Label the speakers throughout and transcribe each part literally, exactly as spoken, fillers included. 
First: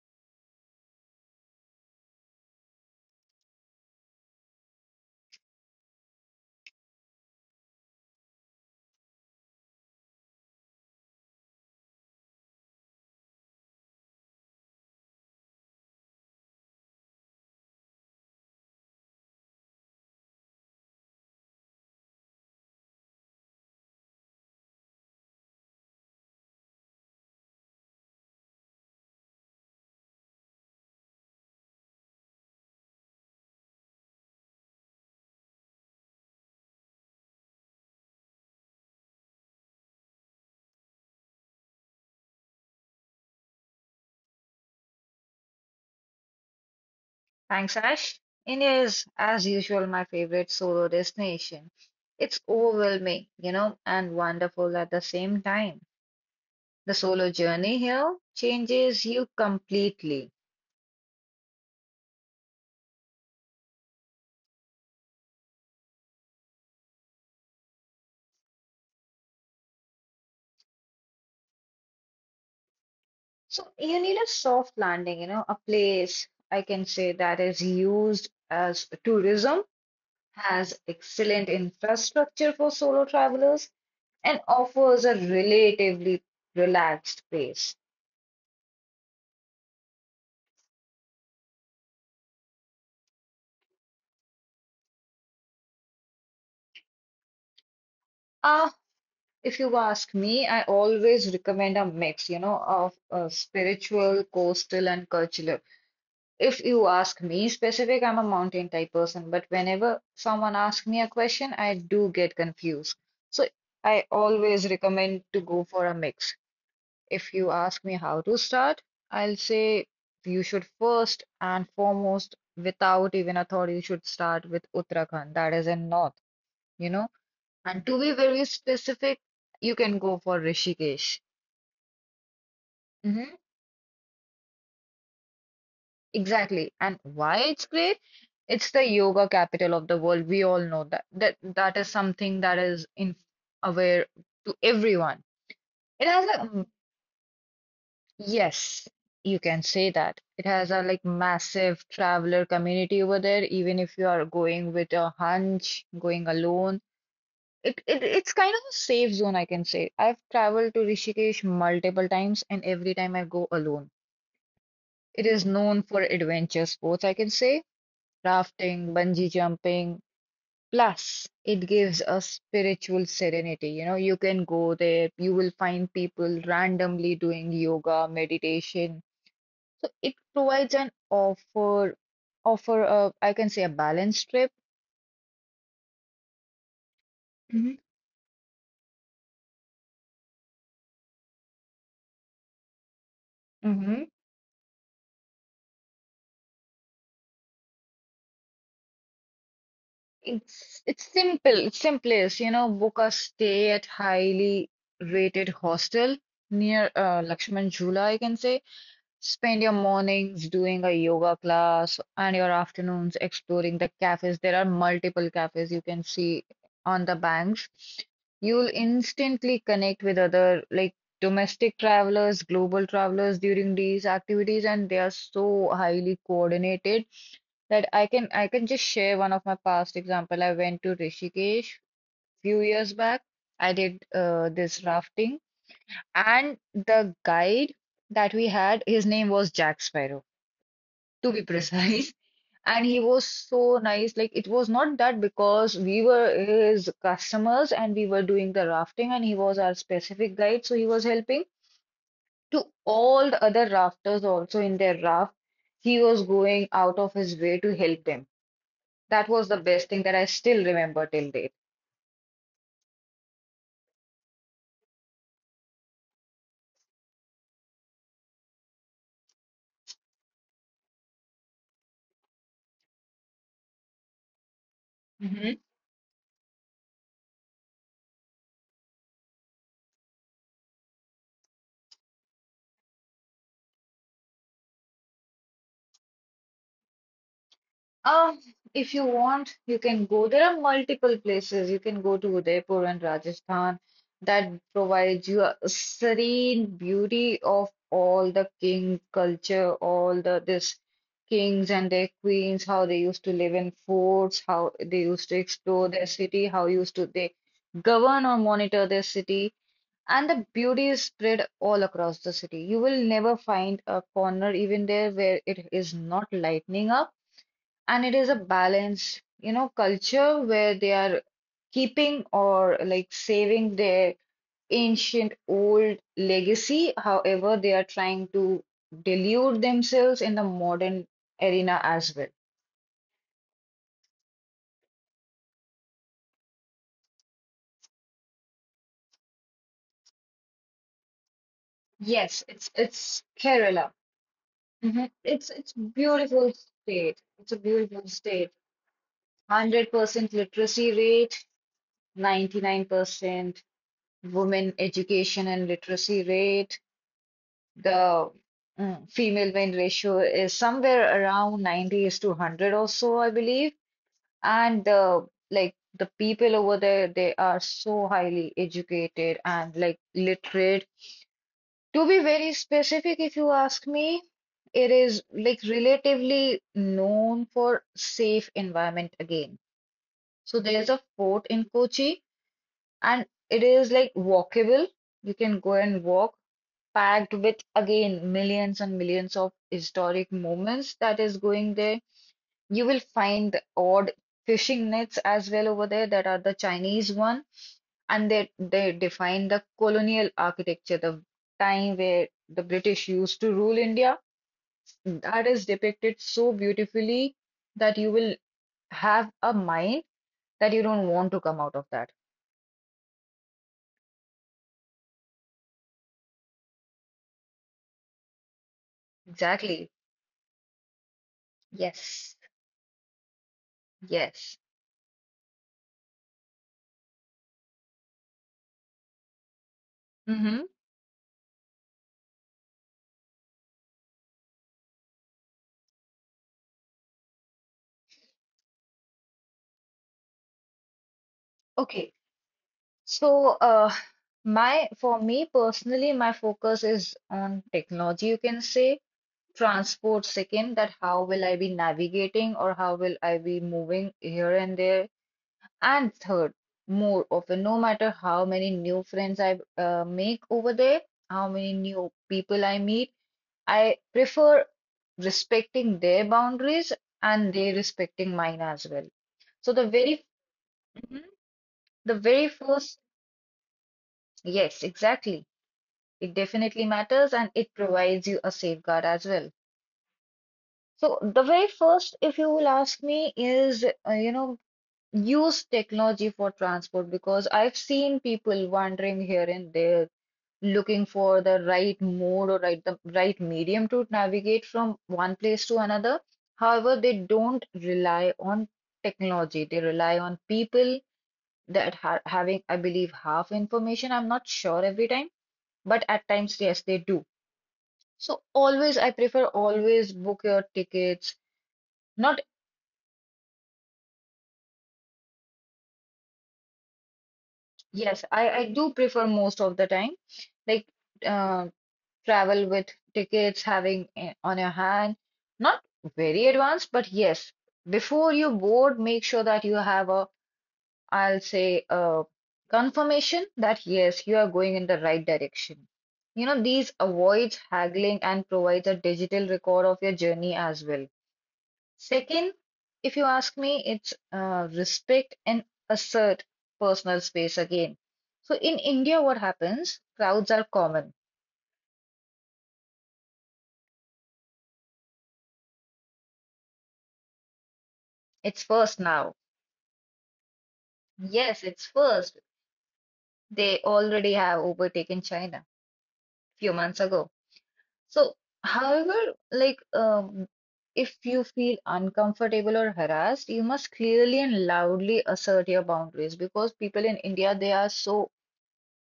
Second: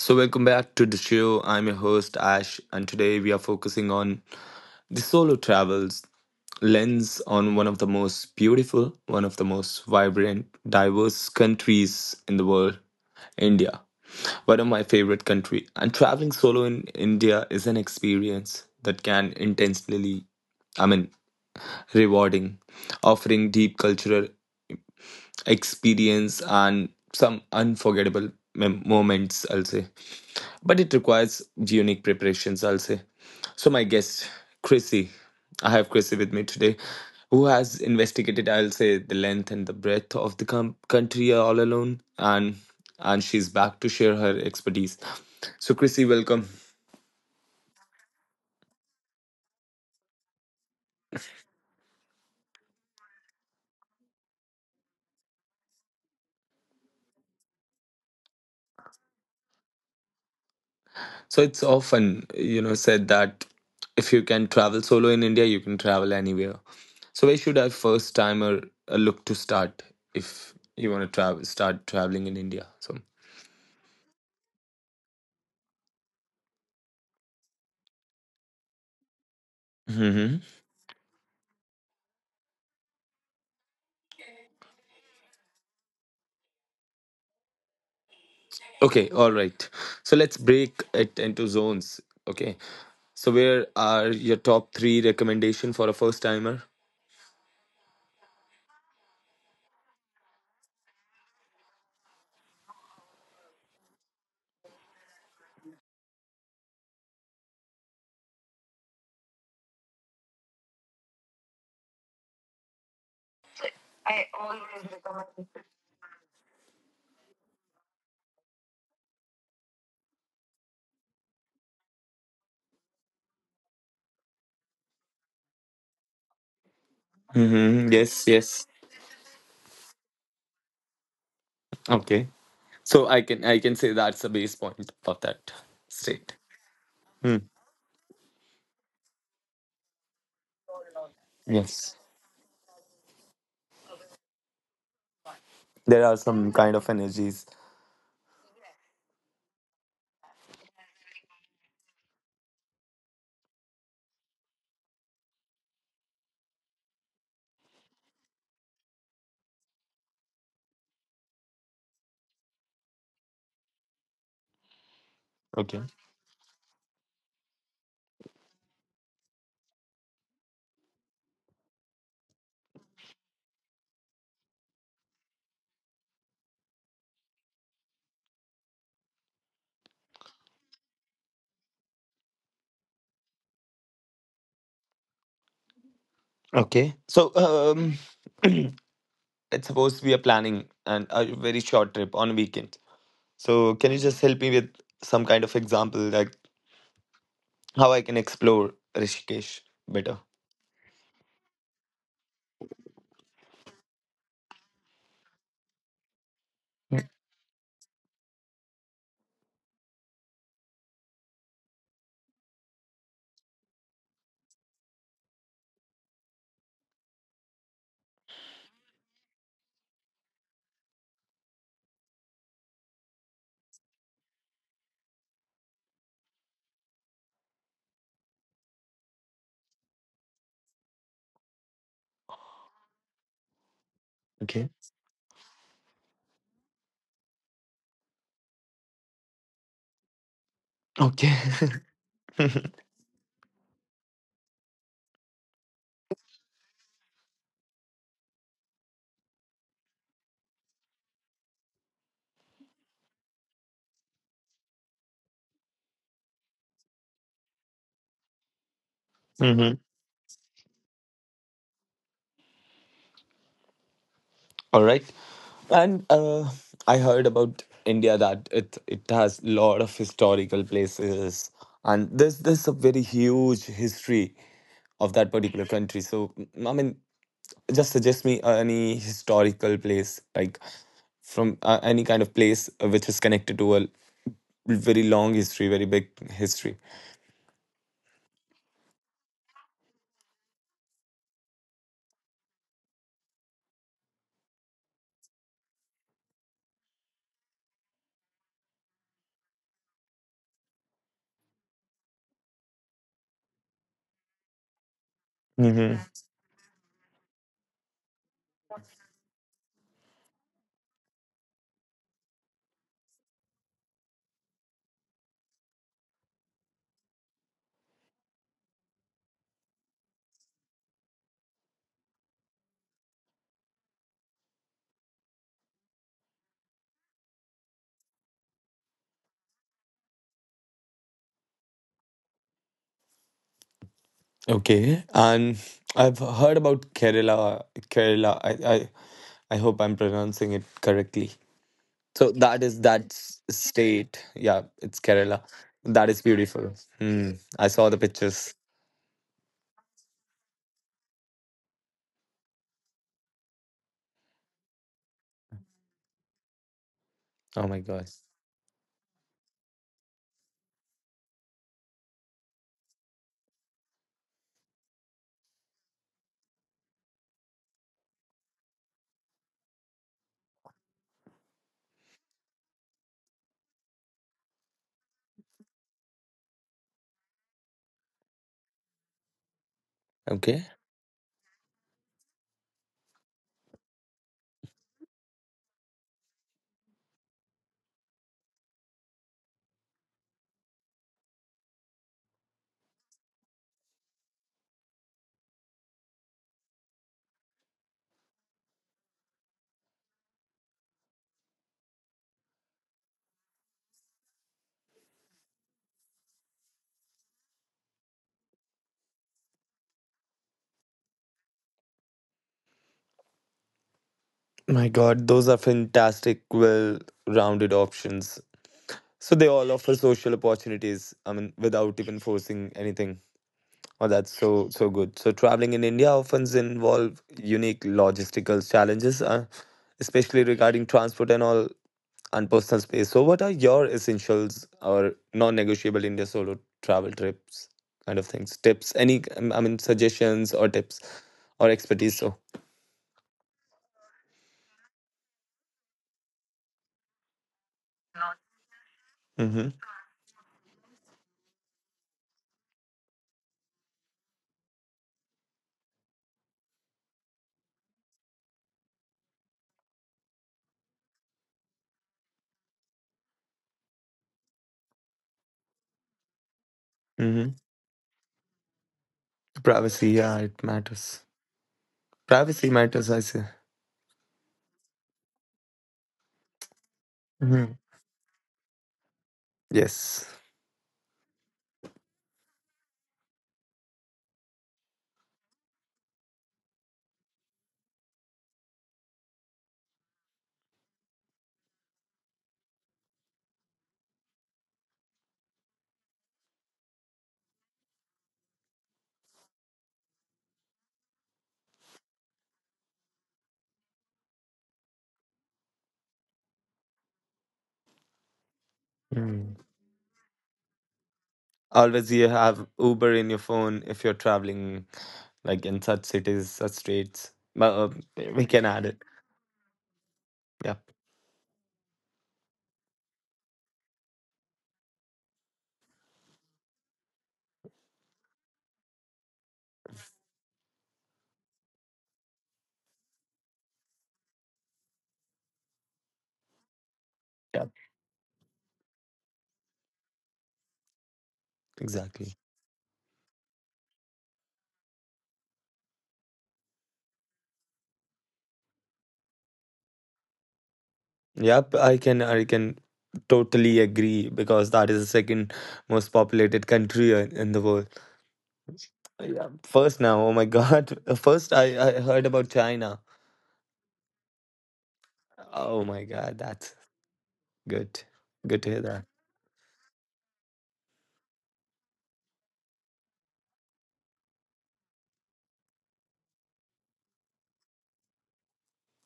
Speaker 1: So, welcome back to the show. I'm your host, Ash, and today we are focusing on the solo travels lens on one of the most beautiful, one of the most vibrant, diverse countries in the world, India. One of my favorite country. And traveling solo in India is an experience that can intentionally, I mean, rewarding, offering deep cultural experience and some unforgettable mem- moments, I'll say, but it requires unique preparations, I'll say. So, my guest, Chrissy, I have Chrissy with me today, who has investigated, I'll say, the length and the breadth of the com- country all alone, and and she's back to share her expertise. So, Chrissy, welcome.
Speaker 2: Thanks, Ash. India is, as usual, my favorite solo destination. It's overwhelming, you know, and wonderful at the same time. The solo journey here changes you completely.
Speaker 1: So, it's often you know said that if you can travel solo in India, you can travel anywhere. So, where should a first timer uh, look to start if you want to travel, start traveling in India?
Speaker 2: So you need a soft landing, you know, a place I can say that is used as tourism,
Speaker 1: So.
Speaker 2: has excellent infrastructure for solo travelers, and offers a relatively relaxed pace.
Speaker 1: Okay, all right. So let's break it into zones. Okay. So where are your top three recommendation for a first timer?
Speaker 2: If you ask me, I always recommend a mix, you know, of uh, spiritual, coastal, and cultural. If you ask me specific, I'm a mountain type person, but whenever someone asks me a question, I do get confused. So I always recommend to go for a mix. If you ask me how to start, I'll say you should first and foremost, without even a thought, you should start with Uttarakhand, that is in north. You know, and
Speaker 1: Mm-hmm.
Speaker 2: to be
Speaker 1: Yes,
Speaker 2: very
Speaker 1: yes.
Speaker 2: specific, you can go for Rishikesh.
Speaker 1: Okay. So I
Speaker 2: hmm
Speaker 1: can I can say that's the base point of that state.
Speaker 2: Exactly. And why
Speaker 1: Hmm.
Speaker 2: it's great? It's the yoga capital of the world. We all know that. That that is
Speaker 1: Yes.
Speaker 2: something that is in aware to everyone.
Speaker 1: There
Speaker 2: It
Speaker 1: are
Speaker 2: has a
Speaker 1: some
Speaker 2: mm,
Speaker 1: kind of energies.
Speaker 2: yes, you can say that. It has a like massive traveler community over there, even if you are going with a hunch, going alone. It, it it's kind of a safe zone, I can say. I've traveled to Rishikesh multiple times, and every time I go alone. It is
Speaker 1: Okay.
Speaker 2: known for adventure sports, I can say, rafting, bungee jumping. Plus, it gives a spiritual serenity. You know, you can go there, you will find people randomly doing yoga, meditation. So it provides an offer, offer a, I can say, a balanced trip.
Speaker 1: Okay. So
Speaker 2: hmm
Speaker 1: um it's supposed to be a planning and a very short trip on a weekend. So can you
Speaker 2: hmm
Speaker 1: just help me with some kind of example like how I can explore Rishikesh better?
Speaker 2: It's it's simple, it's simplest, you know, book a stay at highly rated hostel near uh, Lakshman Jhula, I can say. Spend your mornings doing a yoga class and your afternoons exploring the cafes. There are multiple cafes you can see on the banks. You'll instantly connect with other like domestic travelers, global travelers during these activities, and they are so highly coordinated that I can I can just share one of my past example. I went to Rishikesh few years back. I did uh,
Speaker 1: Okay.
Speaker 2: this rafting and the guide that we had, his name was Jack Sparrow, to
Speaker 1: Okay.
Speaker 2: be precise. And he was so nice. Like, it was not that because we were his customers and we were doing the rafting, and he was our specific guide. So he was helping to all the other rafters also in their raft. He was going out of his way to help them. That was the
Speaker 1: Mhm.
Speaker 2: best thing that I still remember till date.
Speaker 1: All right. And uh, I heard about India that it it has a lot of historical places, and there's there's a very huge history of that particular country. So m- I mean, just suggest me any historical place like from uh, any kind of place uh, which is connected to a very long history, very big history.
Speaker 2: Um, if you want, you can go. There are multiple places. You can go to Udaipur and Rajasthan that provides you a serene beauty of all the king culture, all the this kings and their queens, how they used to live in forts, how they used to explore
Speaker 1: Mm-hmm.
Speaker 2: their city, how used to they govern or monitor their city. And the beauty is spread all across the city. You will never find a corner even there where it is not lightening up, and it is a balanced, you know, culture where they are keeping or like saving their ancient old legacy. However, they are trying to delude themselves in the modern arena as well.
Speaker 1: Okay, and I've heard about Kerala. Kerala, I, I I hope I'm pronouncing it correctly. So
Speaker 2: Yes,
Speaker 1: that
Speaker 2: it's
Speaker 1: is that
Speaker 2: it's
Speaker 1: s-
Speaker 2: Kerala.
Speaker 1: state. Yeah, it's
Speaker 2: Mhm.
Speaker 1: Kerala.
Speaker 2: It's it's
Speaker 1: That is
Speaker 2: beautiful
Speaker 1: beautiful.
Speaker 2: state.
Speaker 1: Hmm.
Speaker 2: It's a
Speaker 1: I saw the
Speaker 2: beautiful state.
Speaker 1: pictures.
Speaker 2: one hundred percent literacy rate, ninety-nine percent women education and literacy rate,
Speaker 1: Oh my God.
Speaker 2: the mm, female win ratio is somewhere around ninety is to one hundred or so, I believe. And the like the people over there, they are so highly educated and like literate. To be very specific, if you ask me, it is like relatively known for safe environment again. So
Speaker 1: Okay.
Speaker 2: there's a fort in Kochi and it is like walkable. You can go and walk packed with again millions and millions of historic moments that is going there. You will find the odd fishing nets as well over there that are the Chinese one, and they they define the colonial architecture, the time where the British used to rule India. That is depicted so beautifully that you will have a mind that you don't want to come out of that.
Speaker 1: My God, those are fantastic, well-rounded options. So they all
Speaker 2: Exactly.
Speaker 1: offer social opportunities. I mean, without even
Speaker 2: Yes.
Speaker 1: forcing anything. Oh, that's
Speaker 2: Yes.
Speaker 1: so so good. So traveling in India often involve unique logistical challenges, uh, especially
Speaker 2: Mm-hmm.
Speaker 1: regarding transport and all. And personal space. So, what are your essentials or non-negotiable India solo travel trips kind of things? Tips? Any? um, I mean, suggestions or tips or
Speaker 2: Okay.
Speaker 1: expertise? So,
Speaker 2: So, uh, my for me personally, my focus is on technology, you can say.
Speaker 1: mm-hmm.
Speaker 2: Transport second, that how will I be navigating or how will I be moving here and there. And third, more often, no matter how many new friends I uh, make over there, how many new people I meet, I prefer respecting their boundaries
Speaker 1: Mm-hmm.
Speaker 2: and they respecting mine as well. So the
Speaker 1: Privacy.
Speaker 2: very,
Speaker 1: Yeah, it matters.
Speaker 2: Mhm. The very
Speaker 1: Privacy
Speaker 2: first,
Speaker 1: matters, I say.
Speaker 2: yes, exactly. It definitely matters and
Speaker 1: Hmm.
Speaker 2: it provides you a safeguard as well.
Speaker 1: Yes.
Speaker 2: So, the very first, if you will ask me, is uh, you know, use technology for transport because I've seen people wandering here and there looking for the right mode or right the right medium to navigate from one place to another. However, they don't rely on technology. They rely on people that are having, I believe, half information. I'm not sure every time, but at times, yes, they do. So always, I prefer
Speaker 1: Mm.
Speaker 2: always book your tickets.
Speaker 1: Always you
Speaker 2: Not,
Speaker 1: have Uber in your phone if you're traveling like in such cities, such states. But uh,
Speaker 2: yes,
Speaker 1: we
Speaker 2: I, I
Speaker 1: can add
Speaker 2: do
Speaker 1: it.
Speaker 2: prefer most of the time,
Speaker 1: Yep.
Speaker 2: like uh, travel with tickets having i- on your hand. Not very advanced, but yes, before you board, make sure that you have a, I'll say, a confirmation that yes, you are going in the right direction. You know, these avoids
Speaker 1: Yep.
Speaker 2: haggling and provides a digital record of your journey as well.
Speaker 1: Exactly.
Speaker 2: Second, if you ask me, it's uh, respect and assert personal space again. So in India, what happens? Crowds are common.
Speaker 1: Yep, I can I can totally agree because that is the second most populated country in in the world.
Speaker 2: It's first now.
Speaker 1: Yeah. First now, oh my God. First
Speaker 2: Yes, it's
Speaker 1: I, I heard
Speaker 2: first.
Speaker 1: about China.
Speaker 2: They already have overtaken China a
Speaker 1: Oh my God,
Speaker 2: few
Speaker 1: that's
Speaker 2: months ago.
Speaker 1: good.
Speaker 2: So,
Speaker 1: Good to hear that.
Speaker 2: however, like um, if you feel uncomfortable or harassed, you must clearly and loudly assert your boundaries because people in India, they are so,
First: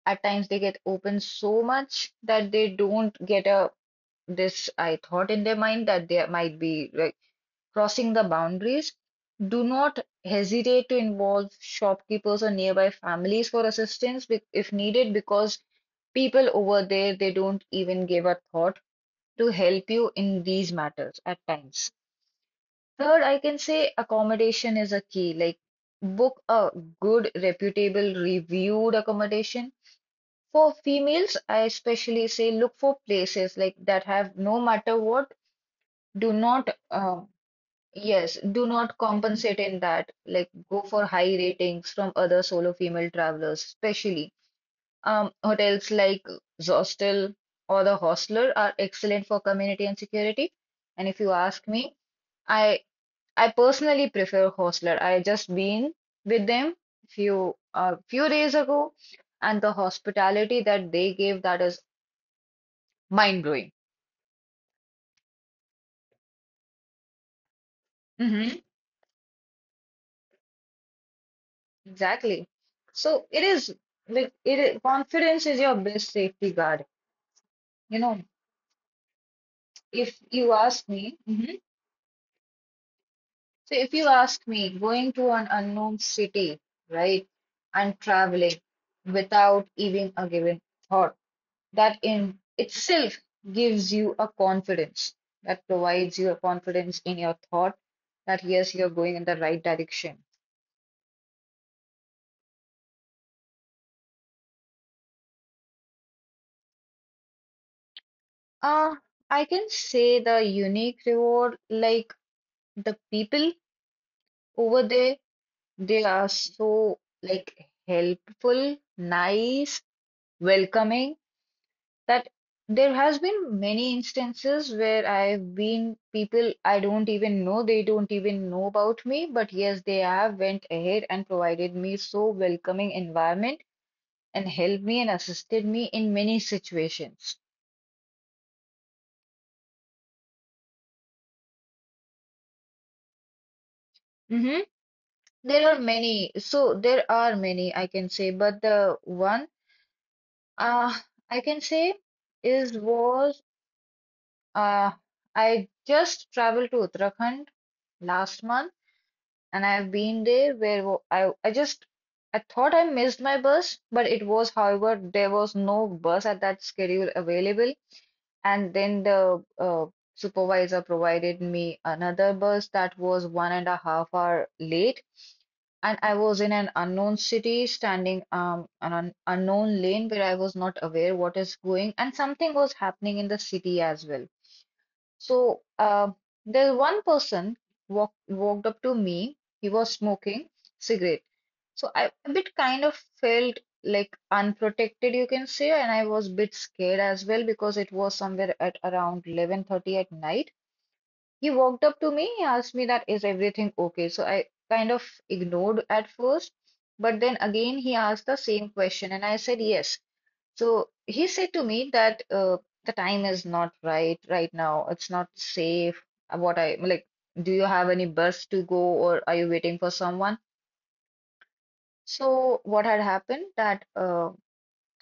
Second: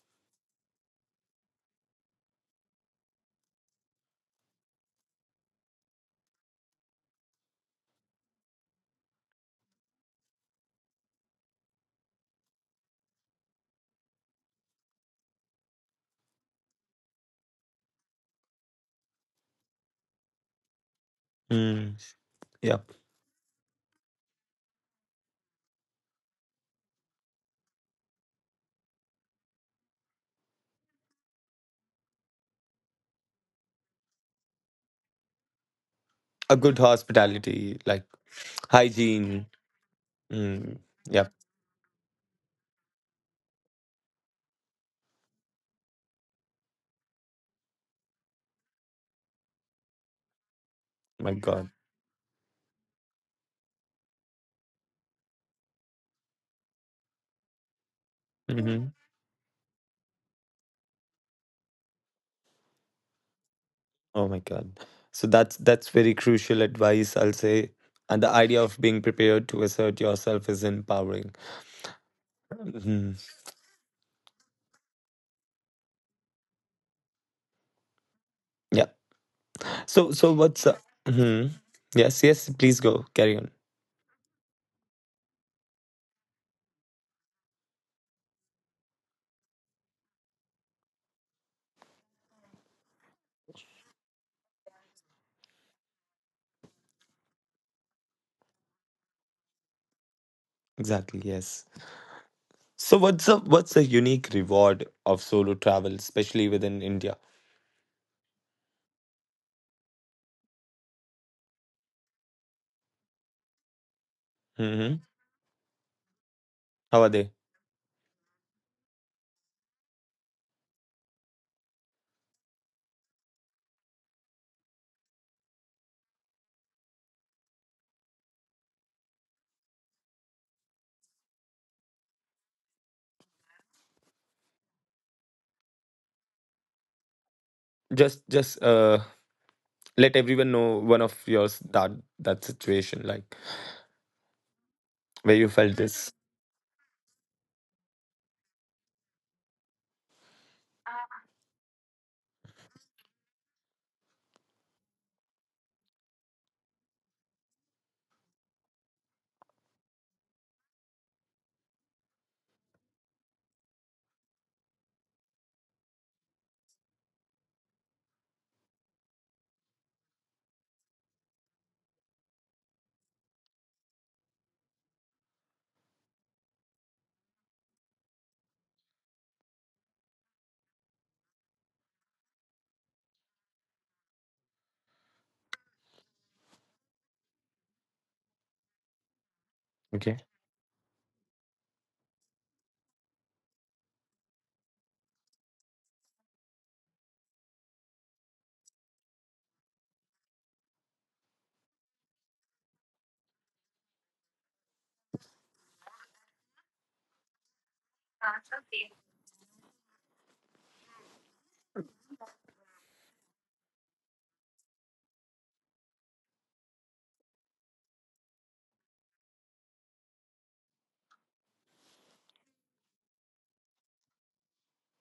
Speaker 2: at times they get open so much that they don't get a this I thought in their mind that there might be like crossing the boundaries. Do not hesitate to involve shopkeepers or nearby families for assistance bec- if needed, because people over there they don't even give a thought to help you in these matters at times.
Speaker 1: Mm, yep.
Speaker 2: Third, I can say accommodation is a key. Like book a good, reputable, reviewed accommodation. For females, I especially say look for places like that have no matter what, do
Speaker 1: A
Speaker 2: not
Speaker 1: good
Speaker 2: um
Speaker 1: hospitality, like
Speaker 2: yes, do not
Speaker 1: hygiene.
Speaker 2: compensate in that, like
Speaker 1: Mm,
Speaker 2: go for
Speaker 1: yep.
Speaker 2: high ratings from other solo female travelers, especially um hotels like Zostel or the Hostler are excellent for community and security. And if you
Speaker 1: My
Speaker 2: ask
Speaker 1: God.
Speaker 2: me, I I personally prefer Hostler. I just been with them few uh, few days ago,
Speaker 1: Hmm.
Speaker 2: and the hospitality that they gave, that is mind
Speaker 1: Oh my God. So that's that's very crucial advice, I'll say. And the
Speaker 2: blowing.
Speaker 1: idea of being prepared to assert yourself is empowering.
Speaker 2: Exactly.
Speaker 1: Mhm.
Speaker 2: So it is like it is, confidence is your best safety guard. You know,
Speaker 1: Yeah. So,
Speaker 2: if
Speaker 1: so
Speaker 2: you
Speaker 1: what's up?
Speaker 2: ask me,
Speaker 1: Hmm.
Speaker 2: Mhm.
Speaker 1: Yes, yes. Please go. Carry on.
Speaker 2: So if you ask me, going to an unknown city, right, and traveling without even a given thought, that in itself gives you a confidence. That provides you a confidence in your thought that yes, you're going in the right direction.
Speaker 1: Exactly. Yes. So, what's up? What's the unique reward of solo travel, especially within India?
Speaker 2: Uh, I can say the unique reward, like the people over
Speaker 1: Hmm.
Speaker 2: there, they are so
Speaker 1: How are they?
Speaker 2: like helpful, nice, welcoming, that there has been many instances where I've been people I don't even know, they don't even know about me, but yes, they have went ahead and provided me so welcoming environment and helped me and assisted me in many situations.
Speaker 1: Just, just uh, let everyone know one of yours, that that situation, like
Speaker 2: hmm
Speaker 1: where you
Speaker 2: There
Speaker 1: felt
Speaker 2: are
Speaker 1: this.
Speaker 2: many, so there are many I can say, but the one uh, I can say is was, Uh, I just traveled to Uttarakhand last month, and I've been there where wo- I, I just I thought I missed my bus, but it was, however, there was no bus at that schedule available. And then the uh, supervisor provided me another bus that was one and a half hour late. And I was in an unknown city, standing um on an unknown lane where I was not aware what is going, and something was happening in the city as well. So uh, there's one person walk, walked up to me. He was
Speaker 1: Okay.
Speaker 2: smoking cigarette. So I a bit kind of felt like unprotected, you can say, and I was a bit scared as well because it was somewhere at around eleven thirty at night. He walked up to me. He asked me that is everything okay? So I kind of ignored at first, but then again he asked the same question, and I said yes. So he said to me that uh, the time is not right right now. It's not safe. Uh, What I like, do you have any bus to go, or are you waiting for someone? So what had happened that uh,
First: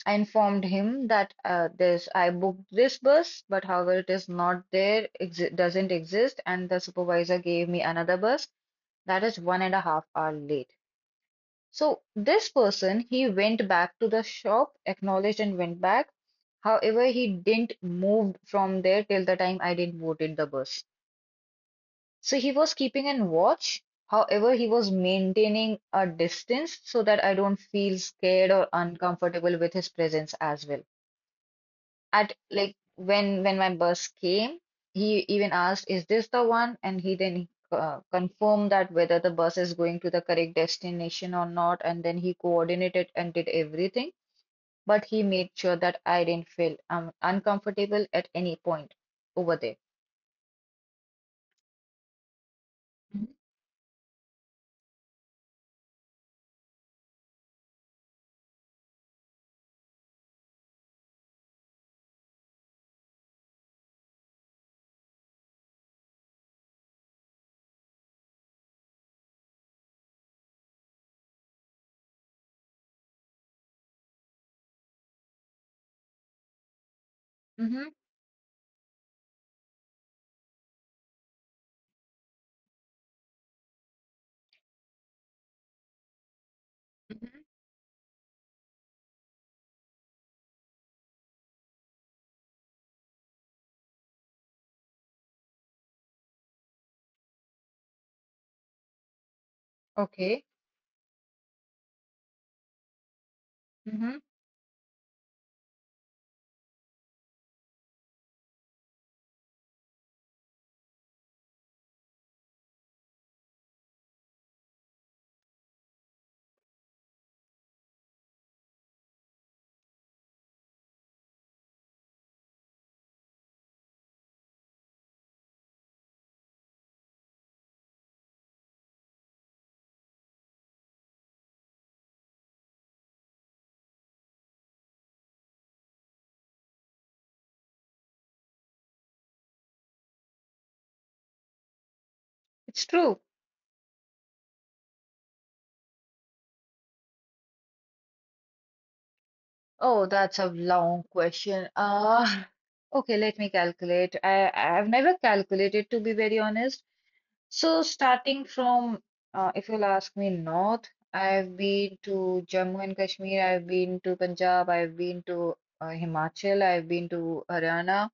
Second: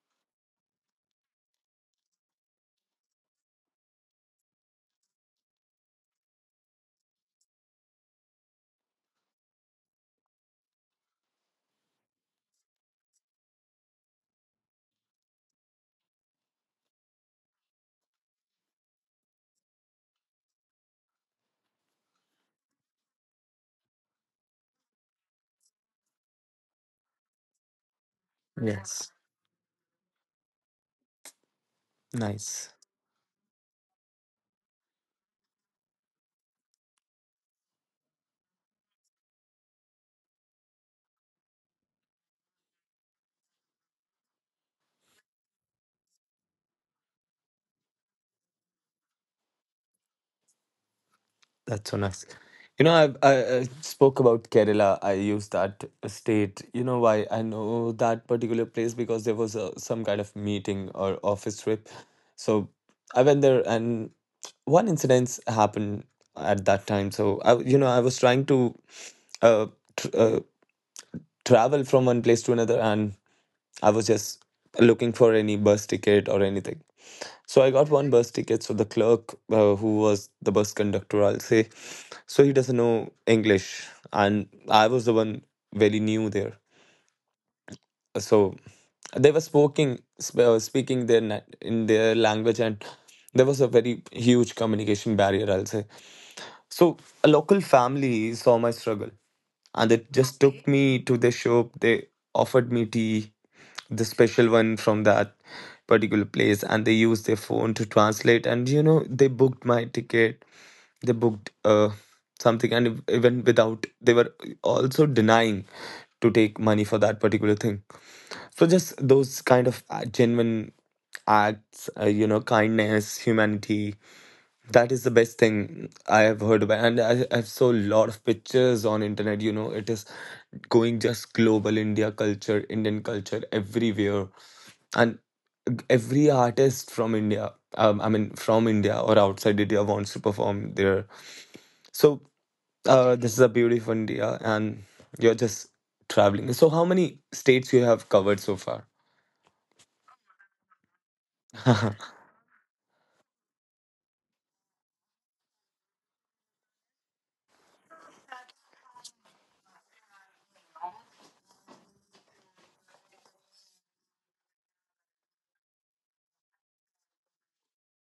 Speaker 2: I informed him that uh, this I booked this bus, but however it is not there, exi doesn't exist, and the supervisor gave me another bus that is one and a half hour late. So this person he went back to the shop, acknowledged and went back. However, he didn't move from there till the time I didn't boarded the bus. So he was keeping an watch. However, he was maintaining a distance so that I don't feel scared or
Speaker 1: Yes.
Speaker 2: uncomfortable with his presence as well. At
Speaker 1: Nice.
Speaker 2: like when when my bus came, he even asked, "Is this the one?" And he then uh, confirmed that whether the bus is going to the correct destination or not, and then he coordinated and did everything. But he made sure that I didn't feel um, uncomfortable at any point over there.
Speaker 1: That's so nice. You know, I've, I, I spoke about Kerala. I used that state. You know why I know that particular place? Because there was a, some kind of meeting or office trip. So I went there, and one incident happened at that time. So I, you know, I was trying to uh, tr uh, travel from one place to another, and I was just looking for any bus ticket or anything. So I
Speaker 2: Mm-hmm.
Speaker 1: got one bus ticket. So the clerk, uh, who was the bus conductor, I'll say, so he doesn't know English, and I was the one very new there.
Speaker 2: Mm-hmm.
Speaker 1: So they were speaking sp- uh, speaking their na- in their language, and there was a very huge communication barrier, I'll say. So a local family saw my struggle and it just
Speaker 2: Okay.
Speaker 1: took, Okay. me to the shop. They offered me tea, the
Speaker 2: Mm-hmm.
Speaker 1: special one from that particular place, and they used their phone to translate. And you know, they booked my ticket. They booked uh something, and ev- even without, they were also denying to take money for that particular thing. So just those kind of uh, genuine acts, uh, you know, kindness, humanity, that is the best thing I have heard about, and I, I saw a lot of pictures on internet. You know, it is going just global, India culture, Indian culture everywhere, and every artist from India, um, I mean from India or outside India, wants to perform there. So
Speaker 2: It's
Speaker 1: uh,
Speaker 2: true.
Speaker 1: this is a beautiful India, and you're just traveling. So how many states you have covered so far?
Speaker 2: Oh, that's a long question. Uh, okay, let me calculate. I I've never calculated to be very honest. So starting from uh, if you'll ask me north, I've been to Jammu and Kashmir, I've been to Punjab, I've been to uh, Himachal, I've been to Haryana.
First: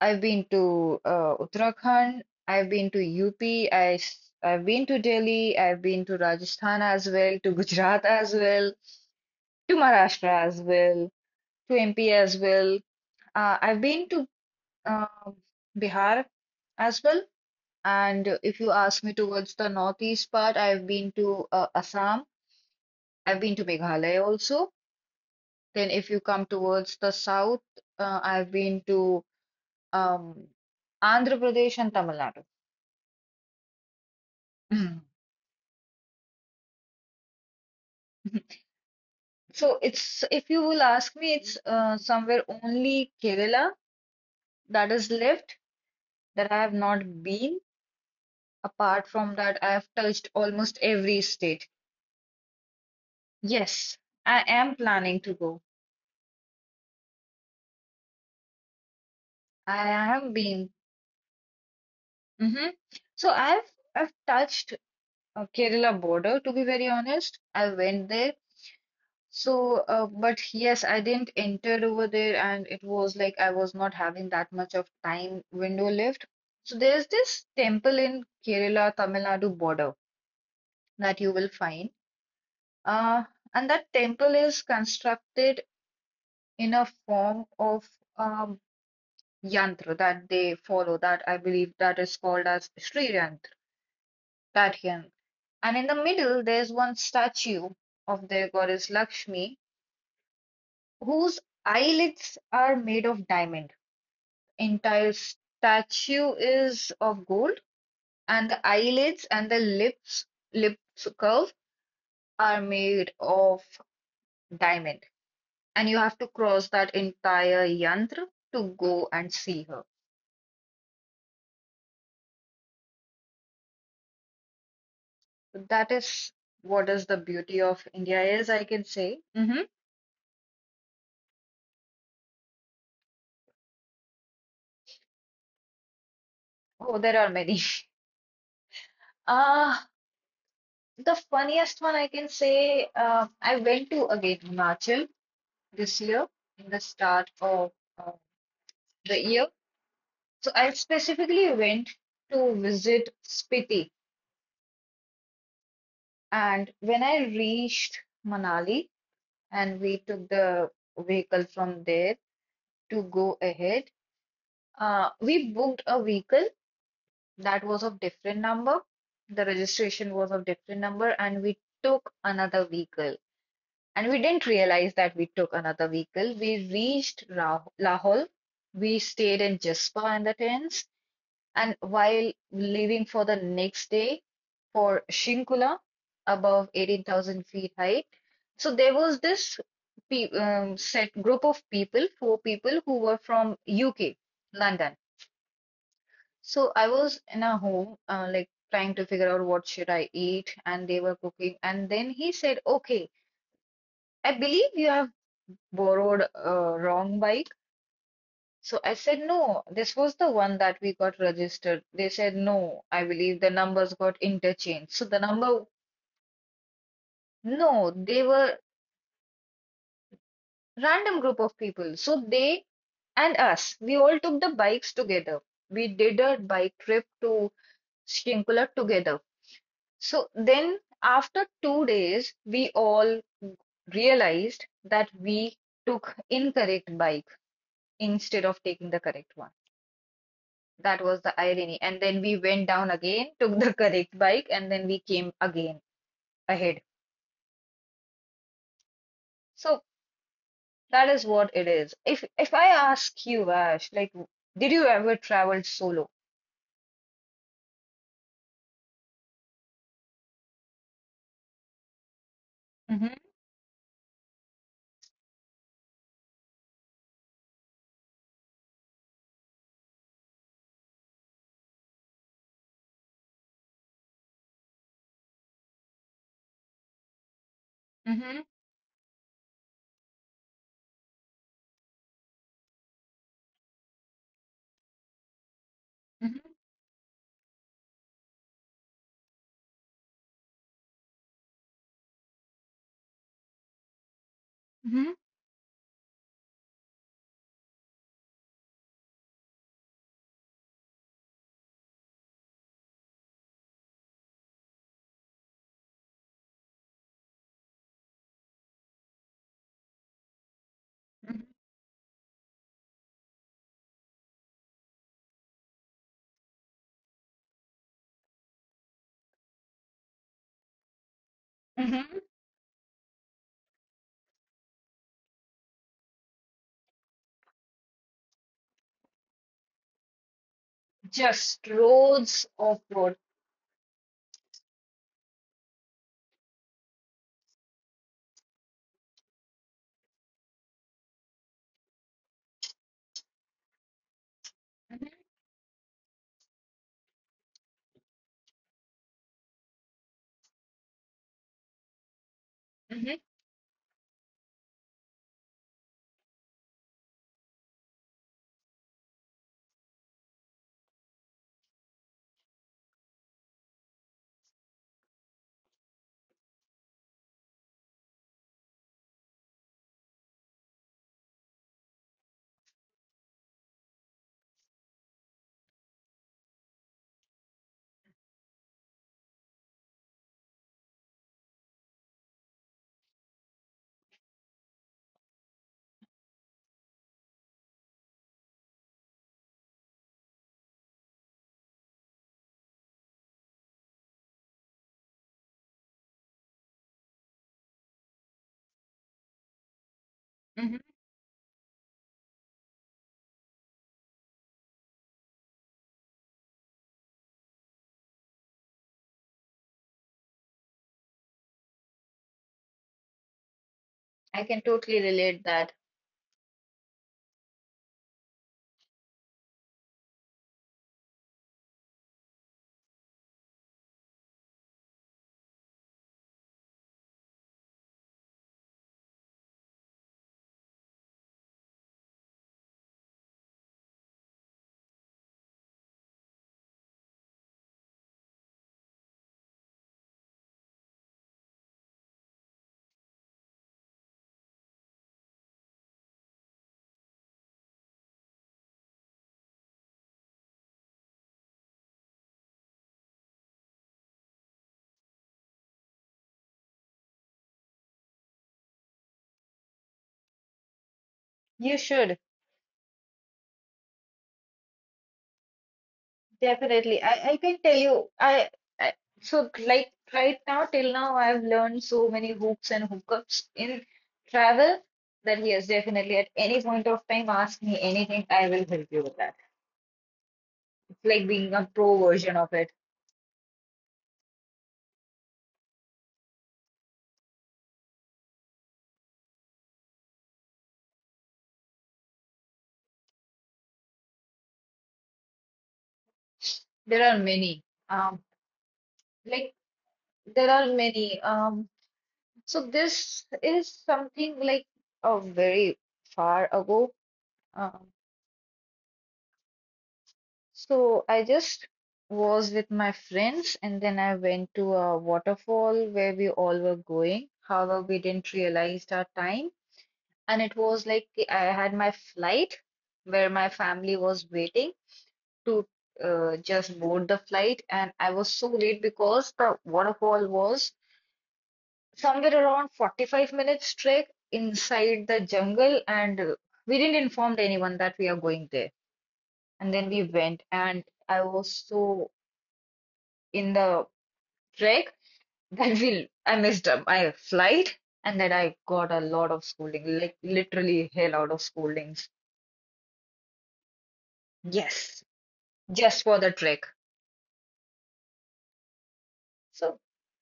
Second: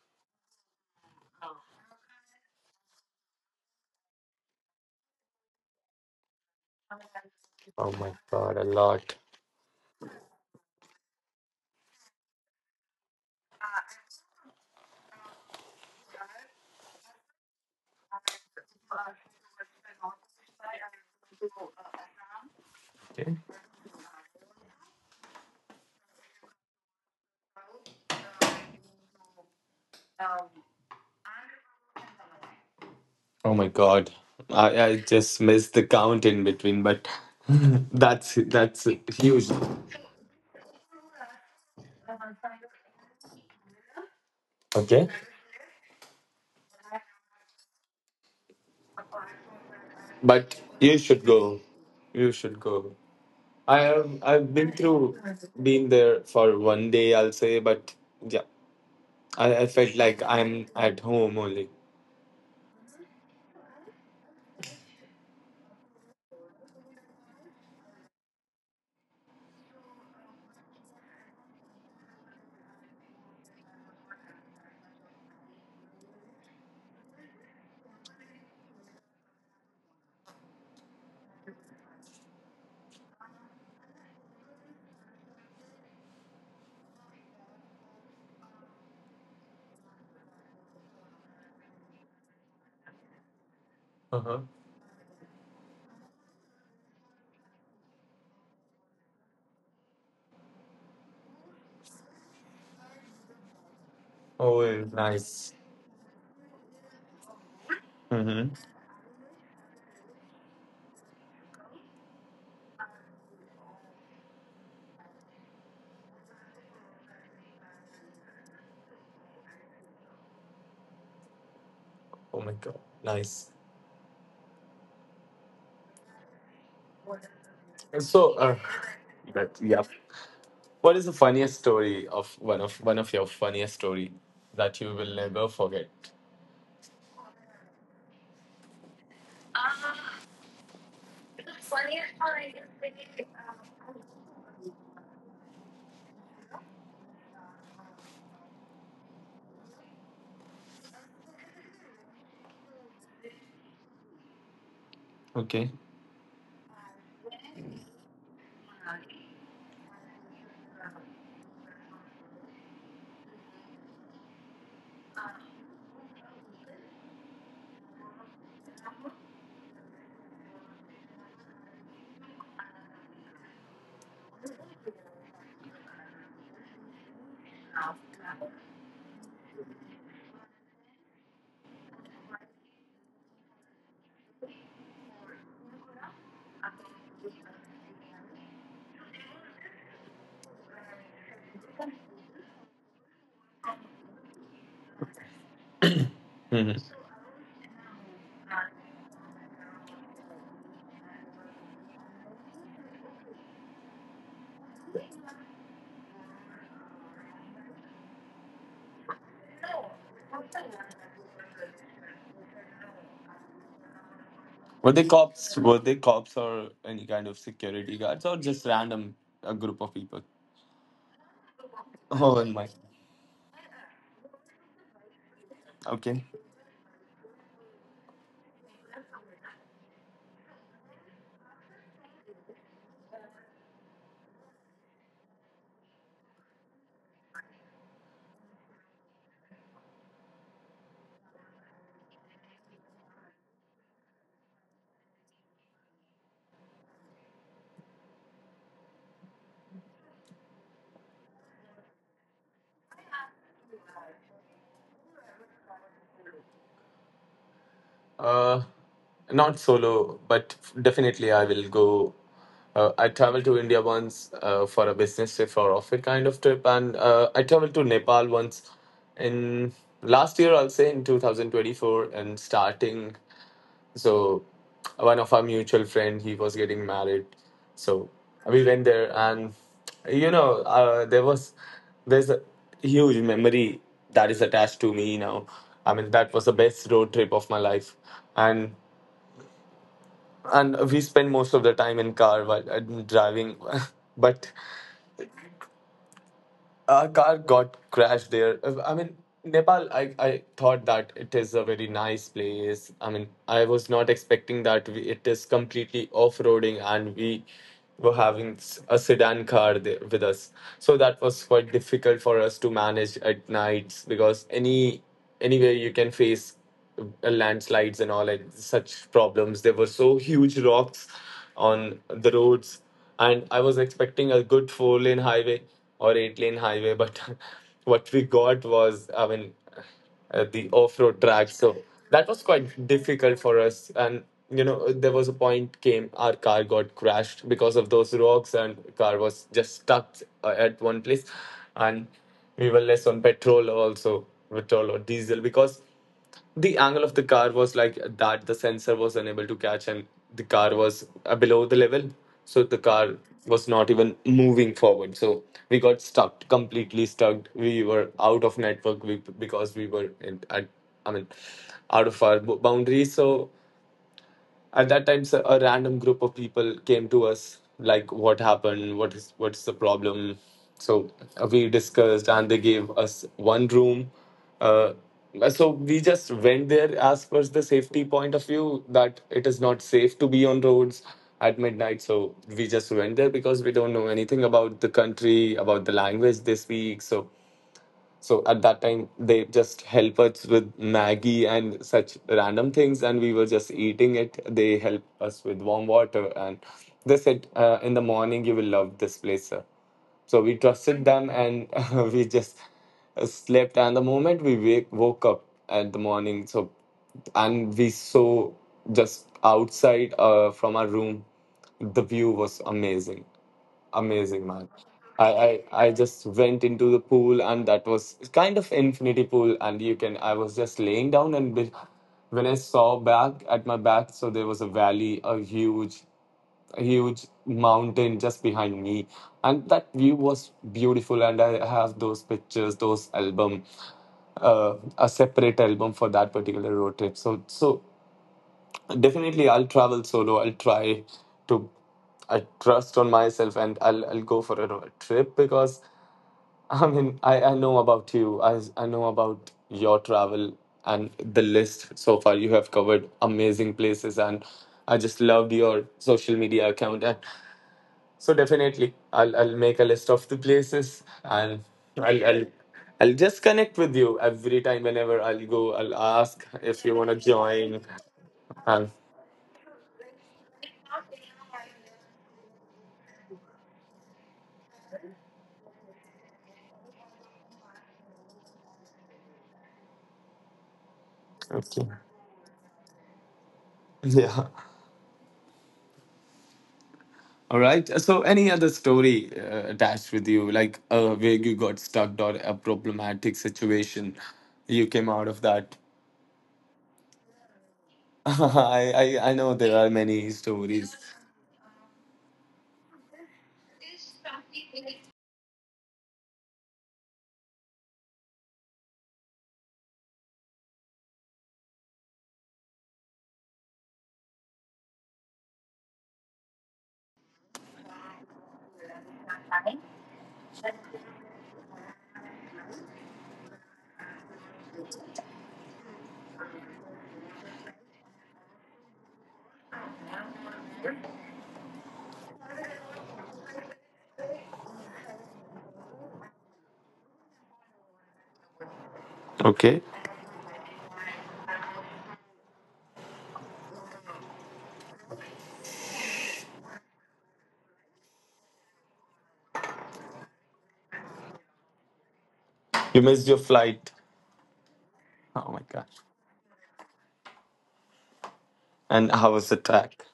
Speaker 2: I've been to uh, Uttarakhand. I've been to U P. I, s- I've been to Delhi. I've been to Rajasthan as well, to Gujarat as
Speaker 1: A
Speaker 2: well,
Speaker 1: lot.
Speaker 2: to Maharashtra as well, to M P as well. Uh, I've been to um Bihar as well. And if you ask me towards the northeast part, I've been to uh, Assam. I've been to Meghalaya also. Then if you come towards the south, uh, I've been to um, Andhra Pradesh and Tamil Nadu.
Speaker 1: Oh my God. I, I just missed the count in between, but that's that's huge.
Speaker 2: So it's if you will ask me, it's uh, somewhere only Kerala that is
Speaker 1: Okay.
Speaker 2: left that I have not been. Apart from that, I have touched
Speaker 1: But
Speaker 2: almost
Speaker 1: you
Speaker 2: every
Speaker 1: should
Speaker 2: state.
Speaker 1: go. You should go. I
Speaker 2: Yes,
Speaker 1: have
Speaker 2: I
Speaker 1: I've
Speaker 2: am
Speaker 1: been
Speaker 2: planning
Speaker 1: through
Speaker 2: to go.
Speaker 1: been there for one day, I'll say, but yeah. I, I
Speaker 2: I
Speaker 1: felt like
Speaker 2: have been.
Speaker 1: I'm at home only.
Speaker 2: Hmm. So I've I've touched uh, Kerala border to be very honest. I went there. So, uh, but yes, I didn't enter over there, and it was like I was not having that much of time window left. So, there's this temple in Kerala, Tamil Nadu border that you will find. Uh, and that temple is constructed in a form of um, yantra that they follow, that I believe that is called as Sri Yantra,
Speaker 1: Uh-huh.
Speaker 2: that yantra. And in the middle, there's one statue of the goddess Lakshmi, whose eyelids are made of diamond.
Speaker 1: Oh yeah,
Speaker 2: Entire
Speaker 1: nice.
Speaker 2: statue is of gold, and
Speaker 1: Mm-hmm.
Speaker 2: the eyelids and the lips lips curve are made of diamond. And you have to cross that entire yantra to go and see her.
Speaker 1: Oh my God, nice.
Speaker 2: So that is what is the beauty of India
Speaker 1: So
Speaker 2: is,
Speaker 1: uh
Speaker 2: I can say. Hmm.
Speaker 1: but yeah. What is the funniest story of one of one of your funniest story that you will never forget?
Speaker 2: Oh, there are many. Uh, the funniest one I can say, uh, I went to again Himachal this year in the start of uh, the year. So I specifically went to visit Spiti,
Speaker 1: Okay.
Speaker 2: and when I reached Manali and we took the vehicle from there to go ahead, uh, we booked a vehicle that was of different number. The registration was of different number, and we took another vehicle. And we didn't realize that we took another vehicle. We reached Rah Lahore. We stayed in Jaspa in the tents, and while leaving for the next day, for Shinkula above eighteen thousand feet height. So there was this pe um, set group of people, four people who were from U K, London. So
Speaker 1: Hmm.
Speaker 2: I was in a home, uh, like trying to figure out what should I eat, and they were cooking. And then he said, "Okay, I believe you have borrowed a wrong bike." So I said, "No, this was the one that we got registered." They said, "No, I believe the numbers got interchanged."
Speaker 1: Were
Speaker 2: So
Speaker 1: they
Speaker 2: the
Speaker 1: cops?
Speaker 2: number,
Speaker 1: Were they cops or any kind of
Speaker 2: no,
Speaker 1: security
Speaker 2: they
Speaker 1: guards or
Speaker 2: were
Speaker 1: just random, a group of people?
Speaker 2: random group of people. So
Speaker 1: Oh, and
Speaker 2: they
Speaker 1: my.
Speaker 2: and us, we all took the bikes together. We did
Speaker 1: Okay.
Speaker 2: a bike trip to Shrinkula together. So then after two days, we all realized that we took incorrect bike instead of taking the correct one. That was the irony. And then we went down again, took the correct bike, and then we came again ahead. So that is what it is. If if I ask you, Ash, like, did you ever travel solo?
Speaker 1: Uh, not solo, but definitely I will go. Uh, I traveled to India once uh, for a business trip or off it kind of trip, and uh, I traveled to Nepal once in last year, I'll say, in twenty twenty-four, and starting. So one of our mutual friend he was getting married, so
Speaker 2: Mm-hmm,
Speaker 1: we went there and you know uh, there was, there's a huge memory that is attached to me now. I mean, that
Speaker 2: mm-hmm,
Speaker 1: was the best road trip of my life, and and we spent most of the time in car while uh, driving. But
Speaker 2: mm-hmm,
Speaker 1: our car got crashed there. Uh, I mean, Nepal, I, I thought that it is a very nice place. I mean, I was not expecting that we, it is completely off roading and we were having s- a sedan car there with us. So that
Speaker 2: mm-hmm,
Speaker 1: was quite difficult for us to manage at nights because any anywhere you can face uh, landslides and all like such problems. There were so huge rocks on
Speaker 2: mm-hmm.
Speaker 1: the roads, and I was expecting a good four lane highway or eight lane highway, but what we got was, I mean uh, the off road track.
Speaker 2: Just
Speaker 1: So that
Speaker 2: roads
Speaker 1: was
Speaker 2: of
Speaker 1: quite
Speaker 2: road.
Speaker 1: difficult for us, and you know there was a point came, our car got crashed because of those rocks, and car was just stuck uh, at one place, and we were less on petrol also, petrol or
Speaker 2: Mm-hmm,
Speaker 1: diesel because the angle of the car was like that the sensor was unable to catch, and the car was uh, below the level so the
Speaker 2: mm-hmm,
Speaker 1: car was not even moving forward. So we got stuck, completely stuck. We were out of network, we, because we were in, at, I mean, out of our bo- boundaries. So at that time, so- a random group of people came to us, like what happened, what is what's the problem. So uh, we discussed and they gave us one room. uh, so we just went there as per the safety point of view that it is not safe to be on roads at midnight, so we just went there because we don't know anything about the country, about the language they speak. So so at that time, they just help us with Maggie and such random things, and we were just eating it. They help us with warm water, and they said, uh, "In the morning, you will love this place, sir." So we
Speaker 2: hmm.
Speaker 1: trusted them and we just slept. And the moment we wake, woke up at the morning, so and we saw just outside uh, from our room, the view was amazing,
Speaker 2: I
Speaker 1: amazing,
Speaker 2: can
Speaker 1: man.
Speaker 2: totally
Speaker 1: I,
Speaker 2: relate that.
Speaker 1: I I just went into the pool and that was kind of infinity pool, and you can I was just laying down, and when I saw back at my back, so there was a valley, a huge huge mountain just behind me, and that view was beautiful, and I have those pictures, those album, uh, a separate album for that particular road trip. So so definitely I'll travel solo, I'll try to. I trust on myself and i'll, I'll go for a road trip, because I mean i, I know about you, I, I know about your travel and the list so far. You have covered amazing places, and I just loved your social media account, and. So definitely, I'll I'll make a list of the places, and
Speaker 2: You should
Speaker 1: I'll I'll I'll just connect with you every time whenever I'll go. I'll ask if
Speaker 2: definitely.
Speaker 1: you wanna
Speaker 2: I, I can tell
Speaker 1: join.
Speaker 2: you. I, I
Speaker 1: And
Speaker 2: so like right now till now I've learned so many hooks and hookups in travel that yes, definitely at any point of time ask me anything. I will help you with that. It's like being a
Speaker 1: okay,
Speaker 2: pro version of it.
Speaker 1: yeah. All right. So any other story uh, attached with you, like uh, where you got stuck or a problematic situation, you came out of that.
Speaker 2: There are many. Um,
Speaker 1: I, I I
Speaker 2: like
Speaker 1: know there are many
Speaker 2: there are
Speaker 1: stories.
Speaker 2: many. Um. So this is something like a very far ago. Um, so I just was with my friends and then I went to a waterfall where we all were going. However, we didn't realize our time. And it was like I had my flight where my family was waiting to uh, just board the flight. And I was so late because the waterfall was somewhere around forty-five minutes trek inside the jungle and uh, we didn't inform anyone that we are going there and then
Speaker 1: Okay,
Speaker 2: we went and I was so in the trek that we I missed up my flight and then I got a lot of scolding like literally hell out of scoldings.
Speaker 1: you missed your flight.
Speaker 2: Yes,
Speaker 1: Oh my
Speaker 2: just
Speaker 1: gosh.
Speaker 2: for the trek.
Speaker 1: And how was the
Speaker 2: So
Speaker 1: track?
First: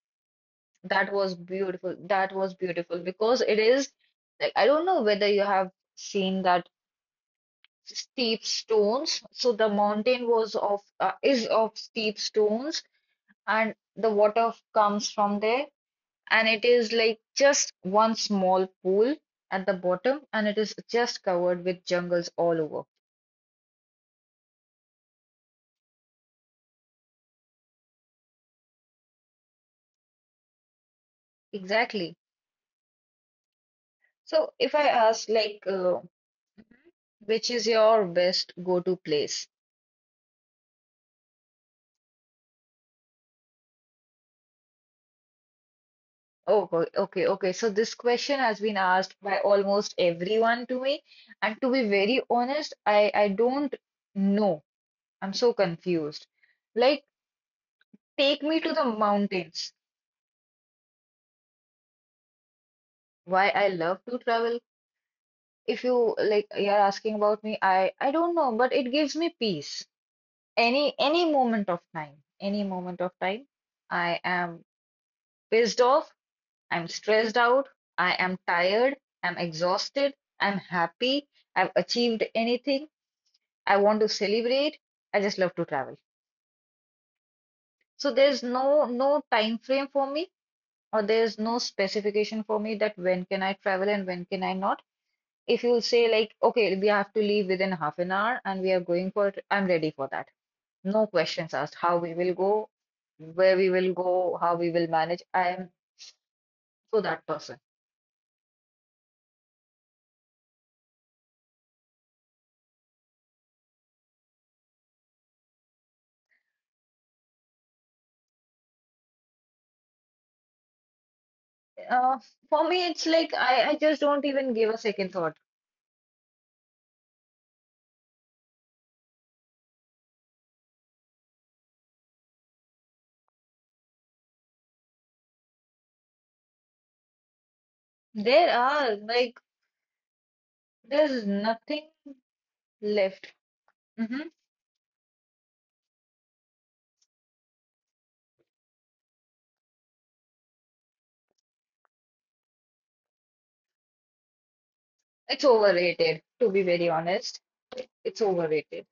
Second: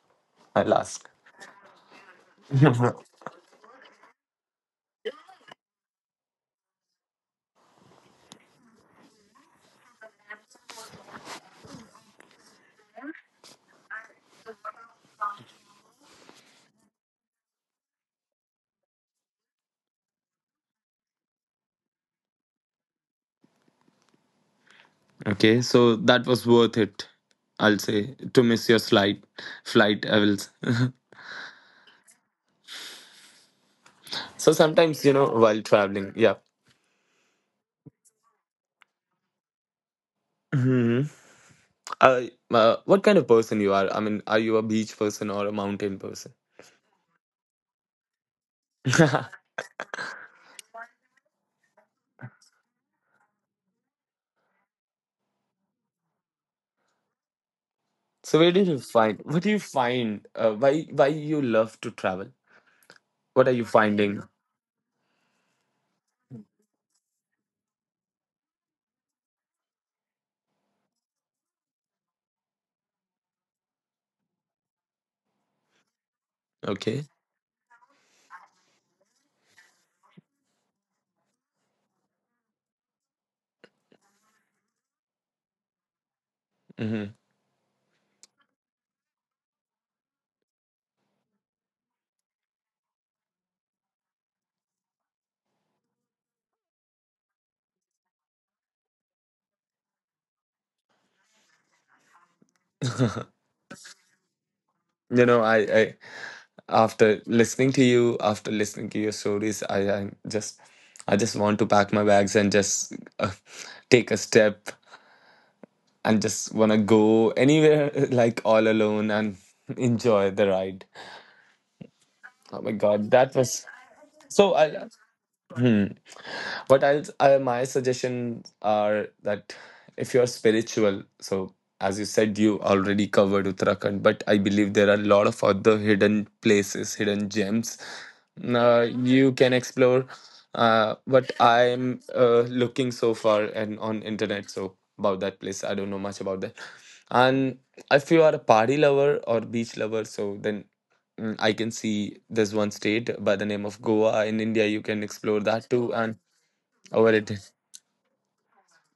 Speaker 1: I'll ask.
Speaker 2: that was beautiful. That was beautiful because it is like I don't know whether you have seen that steep stones. So the mountain was of uh, is of steep stones, and the water comes from there. And it is like just one small pool at the bottom, and it is just covered with jungles all over.
Speaker 1: Okay, so that was worth it, I'll say, to miss your flight, flight. I will. s-
Speaker 2: Exactly.
Speaker 1: so
Speaker 2: So if I
Speaker 1: sometimes, you know,
Speaker 2: ask
Speaker 1: while
Speaker 2: like, uh,
Speaker 1: traveling, yeah.
Speaker 2: which is your best go-to place?
Speaker 1: Hmm. Uh, uh, what kind of person you are? I mean, are you a beach person or a mountain person?
Speaker 2: Oh, go- okay, okay. So this question has been asked by almost everyone to me, and to be very honest, I I don't know. I'm so confused. Like,
Speaker 1: So
Speaker 2: take
Speaker 1: where
Speaker 2: me
Speaker 1: did
Speaker 2: to
Speaker 1: you
Speaker 2: the
Speaker 1: find? What do you
Speaker 2: mountains.
Speaker 1: find? Uh, why why you love to travel? What
Speaker 2: Why
Speaker 1: are you
Speaker 2: I love to
Speaker 1: finding?
Speaker 2: travel. If you like, you're asking about me, I I don't know, but it gives me peace. Any any moment of time, any moment of time, I am pissed off. I'm
Speaker 1: Okay.
Speaker 2: stressed out. I am tired. I'm exhausted. I'm happy. I've achieved anything. I want to celebrate. I just love to travel.
Speaker 1: Hmm.
Speaker 2: So there's no no time frame for me, or there's no specification for me that when can I travel and when can I not. If you'll say like, okay, we have to leave within half an hour and we are going for it, I'm ready for that. No questions asked, how we will go, where we will go, how we will manage.
Speaker 1: You know,
Speaker 2: I
Speaker 1: I,
Speaker 2: am
Speaker 1: I,
Speaker 2: for
Speaker 1: after
Speaker 2: that person.
Speaker 1: listening to you after listening to your stories, i i just I just want to pack my bags and just uh, take a step and just want to go anywhere, like all alone and enjoy the ride.
Speaker 2: Uh,
Speaker 1: Oh
Speaker 2: for
Speaker 1: my
Speaker 2: me, it's
Speaker 1: God, that
Speaker 2: like
Speaker 1: was
Speaker 2: I, I just don't
Speaker 1: so.
Speaker 2: even
Speaker 1: I
Speaker 2: give a second thought.
Speaker 1: hmm. But I'll, uh, my suggestions are that if you're spiritual, so as you said, you already covered Uttarakhand, but I believe there are a lot of other hidden places, hidden gems
Speaker 2: There
Speaker 1: uh,
Speaker 2: are
Speaker 1: you
Speaker 2: like
Speaker 1: can explore. Uh,
Speaker 2: there's
Speaker 1: what
Speaker 2: nothing
Speaker 1: I'm uh, looking so
Speaker 2: left.
Speaker 1: far and on
Speaker 2: Hmm.
Speaker 1: internet, so about that place, I don't know much about that. And if you are a party lover or beach lover, so then mm, I can see there's one state by the name of Goa in India. You can explore
Speaker 2: It's
Speaker 1: that too, and.
Speaker 2: overrated, to be very
Speaker 1: Oh, well, it did.
Speaker 2: honest. It's overrated.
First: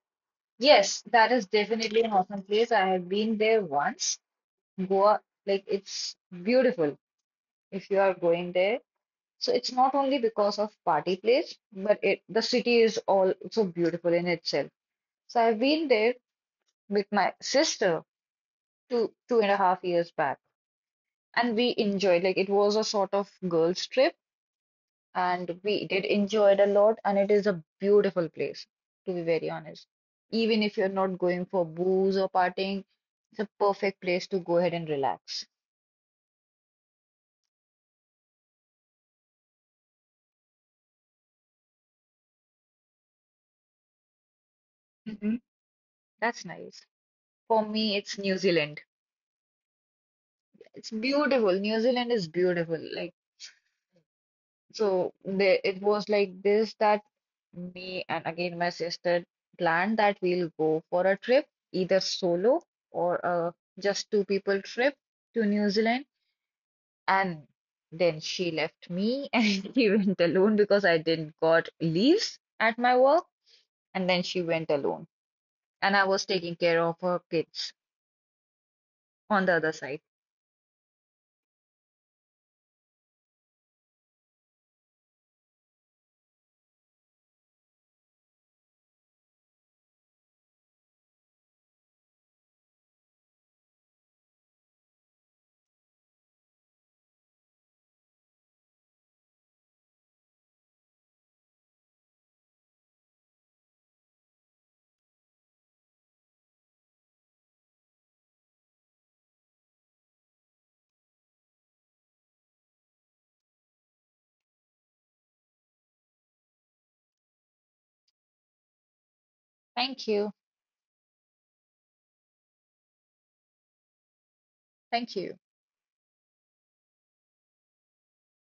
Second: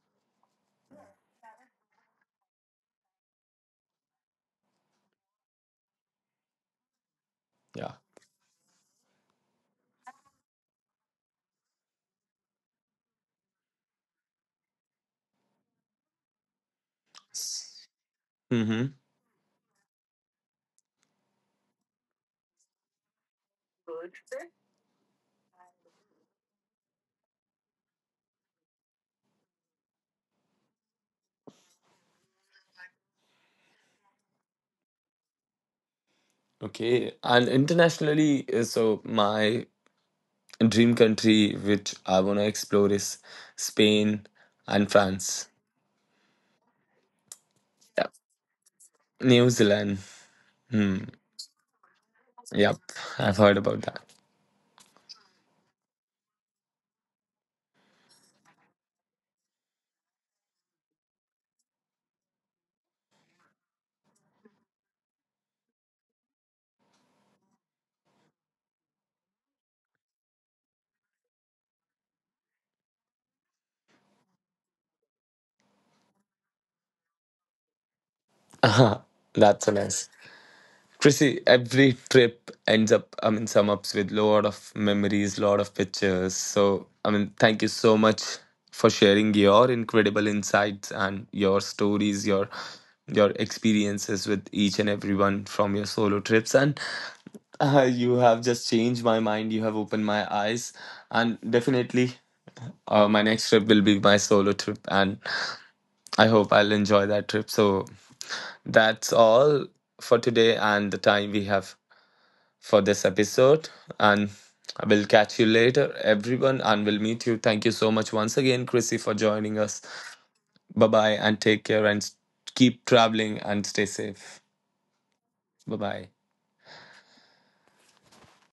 Speaker 2: Yes, that is definitely an awesome place. I have been there once. Goa, like it's beautiful if
Speaker 1: Yeah.
Speaker 2: you are going there. So it's not only because of party place, but it the city is also beautiful in itself. So I've been there with my sister
Speaker 1: Hmm.
Speaker 2: two two and a half years back, and we enjoyed like it was a sort of girls' trip. And we did enjoy it a lot and it is a beautiful place, to be very honest. Even if you're not going for booze or partying, it's a perfect place to go ahead and relax.
Speaker 1: Okay. And internationally, uh, so my dream country, which I want to explore, is Spain and
Speaker 2: Hmm.
Speaker 1: France.
Speaker 2: That's nice. For me,
Speaker 1: Yep.
Speaker 2: it's New Zealand.
Speaker 1: New Zealand.
Speaker 2: It's
Speaker 1: Hmm.
Speaker 2: beautiful. New Zealand is
Speaker 1: Yep.
Speaker 2: beautiful. Like,
Speaker 1: I've heard about that.
Speaker 2: so there it was like this that me and again my sister planned that we'll go for a trip, either solo or a just two people trip, to New Zealand. And then she left me and she went alone because I didn't got leaves at my work. And then she went alone. And I was taking care of her kids on the
Speaker 1: That's
Speaker 2: other
Speaker 1: so
Speaker 2: side.
Speaker 1: nice. Chrissy, every trip ends up, I mean, sum ups with lot of memories, lot of pictures. So, I mean, thank you so much for sharing your incredible insights and your stories, your your experiences with each and everyone from your solo trips. And uh, you have just changed my mind. You have opened my eyes, and definitely, uh, my next trip will be my solo trip, and I hope I'll enjoy that trip. So that's all for today and the time we have for this episode. And I will catch you later, everyone, and we'll meet you. Thank you so much once again, Chrissy, for joining us.
Speaker 2: Thank you.
Speaker 1: Bye bye, and take care, and keep traveling and stay safe.
Speaker 2: Thank you.
Speaker 1: Bye bye.